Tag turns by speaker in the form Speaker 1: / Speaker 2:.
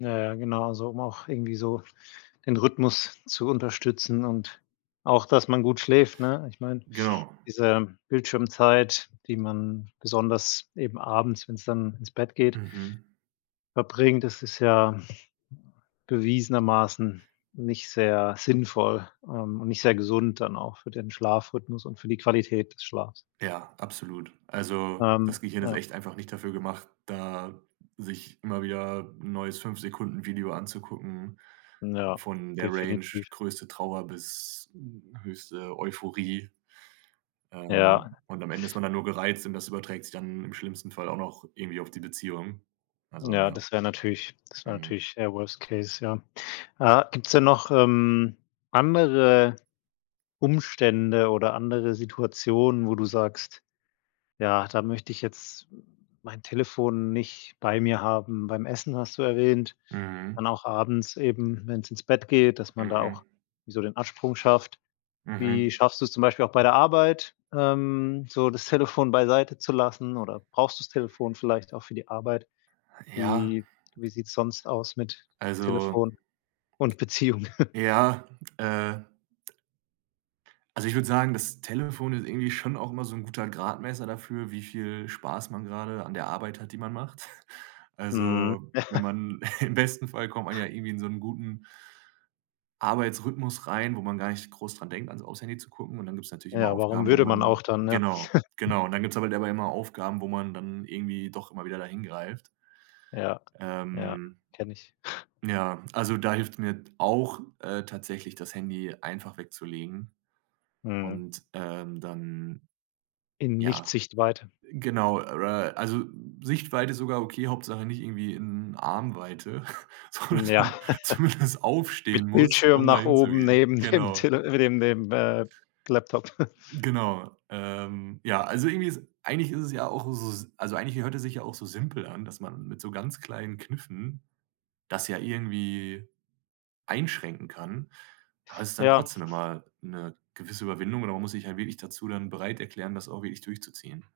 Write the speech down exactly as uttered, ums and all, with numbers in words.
Speaker 1: Ja, ja, genau, so, um auch irgendwie so den Rhythmus zu unterstützen und auch, dass man gut schläft, ne? Ich meine,
Speaker 2: Genau.
Speaker 1: diese Bildschirmzeit, die man besonders eben abends, wenn's dann ins Bett geht
Speaker 2: Mhm.
Speaker 1: verbringt, das ist ja bewiesenermaßen nicht sehr sinnvoll, ähm, und nicht sehr gesund dann auch für den Schlafrhythmus und für die Qualität des Schlafs.
Speaker 2: Ja, absolut, also,
Speaker 1: Ähm,
Speaker 2: das Gehirn ist
Speaker 1: ja.
Speaker 2: echt einfach nicht dafür gemacht, da sich immer wieder neues fünf Sekunden Video anzugucken,
Speaker 1: Ja,
Speaker 2: von der Range
Speaker 1: definitiv.
Speaker 2: größte Trauer bis, hm, höchste Euphorie. Ähm,
Speaker 1: Ja.
Speaker 2: und am Ende ist man dann nur gereizt und das überträgt sich dann im schlimmsten Fall auch noch irgendwie auf die Beziehung. Also,
Speaker 1: Ja,
Speaker 2: ja.
Speaker 1: das wäre natürlich das wäre
Speaker 2: Mhm.
Speaker 1: natürlich, eher Worst Case, ja. Äh, gibt's denn noch, ähm, andere Umstände oder andere Situationen, wo du sagst: „Ja, da möchte ich jetzt mein Telefon nicht bei mir haben.“ Beim Essen, hast du erwähnt,
Speaker 2: Mhm.
Speaker 1: dann auch abends eben, wenn's ins Bett geht, dass man da auch
Speaker 2: Mhm.
Speaker 1: so den Absprung schafft. Wie
Speaker 2: Mhm.
Speaker 1: schaffst du's zum Beispiel auch bei der Arbeit, ähm, so das Telefon beiseite zu lassen, oder brauchst du's Telefon vielleicht auch für die Arbeit?
Speaker 2: Ja.
Speaker 1: Wie wie sieht’s sonst aus mit
Speaker 2: Also,
Speaker 1: Telefon und Beziehung?
Speaker 2: ja, äh also ich würde sagen, das Telefon ist irgendwie schon auch immer so 'n guter Gradmesser dafür, wie viel Spaß man gerade an der Arbeit hat, die man macht.
Speaker 1: Mhm.
Speaker 2: Also, wenn man im besten Fall kommt man ja irgendwie in so 'n guten Arbeitsrhythmus rein, wo man gar nicht groß daran denkt an's auf's Handy zu gucken. Und dann gibt’s natürlich immer
Speaker 1: Ja, warum
Speaker 2: Aufgaben, wo
Speaker 1: würde man auch
Speaker 2: man
Speaker 1: dann, ja?
Speaker 2: genau, genau. Und dann gibt’s halt aber immer Aufgaben, wo man dann irgendwie doch immer wieder da hin greift.
Speaker 1: Ja, ja,
Speaker 2: Ähm,
Speaker 1: kenne ich.
Speaker 2: ja, also da hilft’s mir auch, äh, tatsächlich, das Handy einfach wegzulegen,
Speaker 1: Mhm.
Speaker 2: und, ähm, dann
Speaker 1: In
Speaker 2: ja,
Speaker 1: Nicht-Sichtweite.
Speaker 2: genau, äh also Sichtweite ist sogar okay, Hauptsache nicht irgendwie in Arm-Weite,
Speaker 1: Ja,
Speaker 2: sondern zumindest aufstehen
Speaker 1: mit
Speaker 2: muss,
Speaker 1: Bildschirm
Speaker 2: um da
Speaker 1: nach oben,
Speaker 2: hinzugehen.
Speaker 1: neben dem
Speaker 2: Genau.
Speaker 1: Tele äh, neben dem, äh, Laptop.
Speaker 2: Genau, ähm, ja, also irgendwie ist eigentlich ist es ja auch s also eigentlich hört es sich ja auch so simpel an, dass man mit so ganz kleinen Kniffen, das ja irgendwie einschränken kann, aber es ist dann
Speaker 1: Ja.
Speaker 2: trotzdem immer 'ne gewisse Überwindung oder man muss sich halt wirklich dazu dann bereit erklären, das auch wirklich durchzuziehen.